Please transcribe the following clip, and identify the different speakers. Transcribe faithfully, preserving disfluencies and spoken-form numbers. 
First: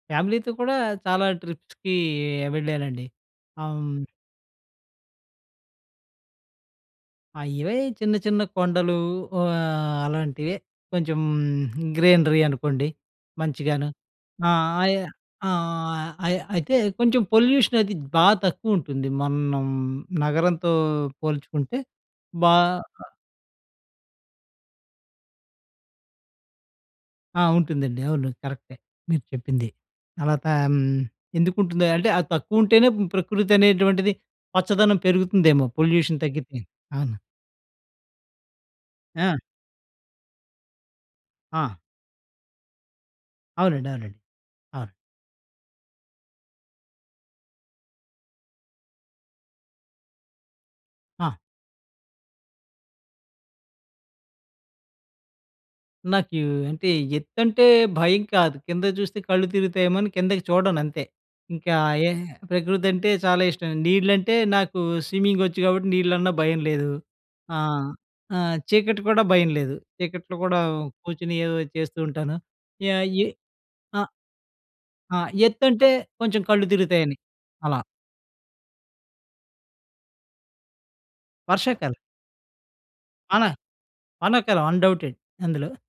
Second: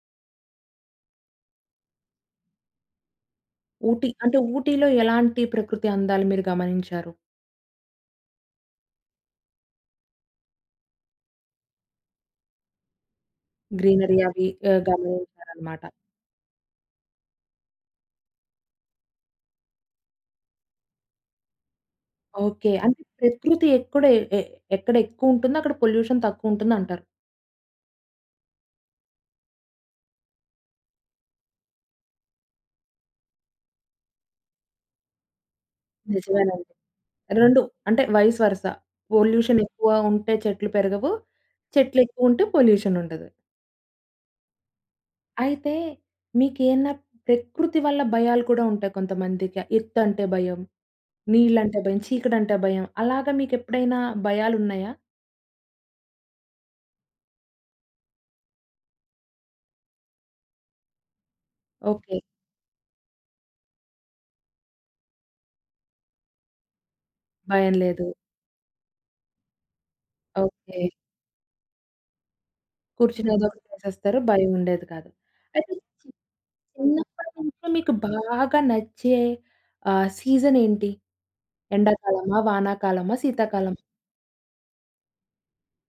Speaker 1: ఫ్యామిలీతో కూడా చాలా ట్రిప్స్‌కి వెళ్ళేనండి. ఆహ్, హ్మ్.
Speaker 2: 'ఊటీ', అంటే 'ఊటీలో' ఎలాంటి ప్రకృతి అందాలు మీరు గమనించారు?
Speaker 1: ఆ! ఇవే చిన్న చిన్న కొండలు ఆహ్, అలాంటివే. కొంచెం గ్రీనరీ అనుకోండి! మంచిగాను.
Speaker 2: గ్రీనరీ అవి
Speaker 1: ఆహ్,
Speaker 2: ఆహ్,
Speaker 1: అయ్
Speaker 2: గమనించారన్నమాట.
Speaker 1: ఆహ్, అయి అయితే కొంచెం పొల్యూషన్ అనేది బాగా తక్కువ ఉంటుంది. మనం నగరంతో పోల్చుకుంటే బా
Speaker 2: ఓకే. అంటే ప్రకృతి ఎక్కుడ ఎ ఎక్కడ ఎక్కువుంటుందో అక్కడ పొల్యూషన్ తక్కువుంటుందంటారు?
Speaker 1: ఆ! ఉంటుందండి. అవును. కరెక్టే మీరు చెప్పింది. తర్వాత హ్మ్. ఎందుకుంటుంది అంటే అది తక్కువ ఉంటేనే ప్రకృతి అనేటువంటిది పచ్చదనం పెరుగుతుందేమో పొల్యూషన్ తగ్గితే.
Speaker 2: నిజమేనండి.
Speaker 1: అవును.
Speaker 2: రెండు అంటే వైస్ వర్సా
Speaker 1: ఆ!
Speaker 2: పొల్యూషన్ ఎక్కువ ఉంటే చెట్లు పెరగవు,
Speaker 1: ఆ!
Speaker 2: చెట్లు ఎక్కువ ఉంటే పొల్యూషన్ ఉండదు.
Speaker 1: అవునండి, అవునండి. అవును.
Speaker 2: అయితే, మీకేన్నా ప్రకృతి వల్ల భయాలు కూడా ఉంటాయి. కొంతమందికి ఎత్తంటే భయం,
Speaker 1: ఆ!
Speaker 2: నీళ్ళంటే భయం, చీకటంటే భయం అలాగా మీకు ఎప్పుడైనా భయాలున్నాయా?
Speaker 1: నాకు అంటే ఎత్తంటే భయం కాదు, కిందకి చూస్తే కళ్ళు తిరుగుతాయేమో అని కిందకి చూడను అంతే, ఇంకా ఏ
Speaker 2: ఓకే.
Speaker 1: ప్రకృతి అంటే చాలా ఇష్టం, నీళ్లంటే నాకు స్విమ్మింగ్ వచ్చు కాబట్టి నీళ్లన్న భయం లేదు, ఆ!
Speaker 2: భయం లేదు.
Speaker 1: ఆహ్, చీకటి కూడా భయం లేదు చీకట్లో కూడా
Speaker 2: ఓకే.
Speaker 1: కూర్చొని ఏదో చేస్తూ ఉంటాను, యా ఎ
Speaker 2: కూర్చొని ఏదో ఒకటి
Speaker 1: ఆహ్,
Speaker 2: చేసేస్తారు. భయం ఉండేది కాదు.
Speaker 1: ఆ! ఎ
Speaker 2: అయితే
Speaker 1: ఎత్తంటే కొంచెం కళ్ళు తిరుగుతాయని,
Speaker 2: చిన్నపటి నుంచి
Speaker 1: అలా.
Speaker 2: మీకు బాగా నచ్చే ఆహ్, సీజన్ ఏంటి?
Speaker 1: వర్షాకాలం.
Speaker 2: ఎండాకాలమా, వానాకాలమా,
Speaker 1: వాన.
Speaker 2: శీతాకాలం?
Speaker 1: వానాకాలం అన్‌డౌటెడ్‌ అందులో.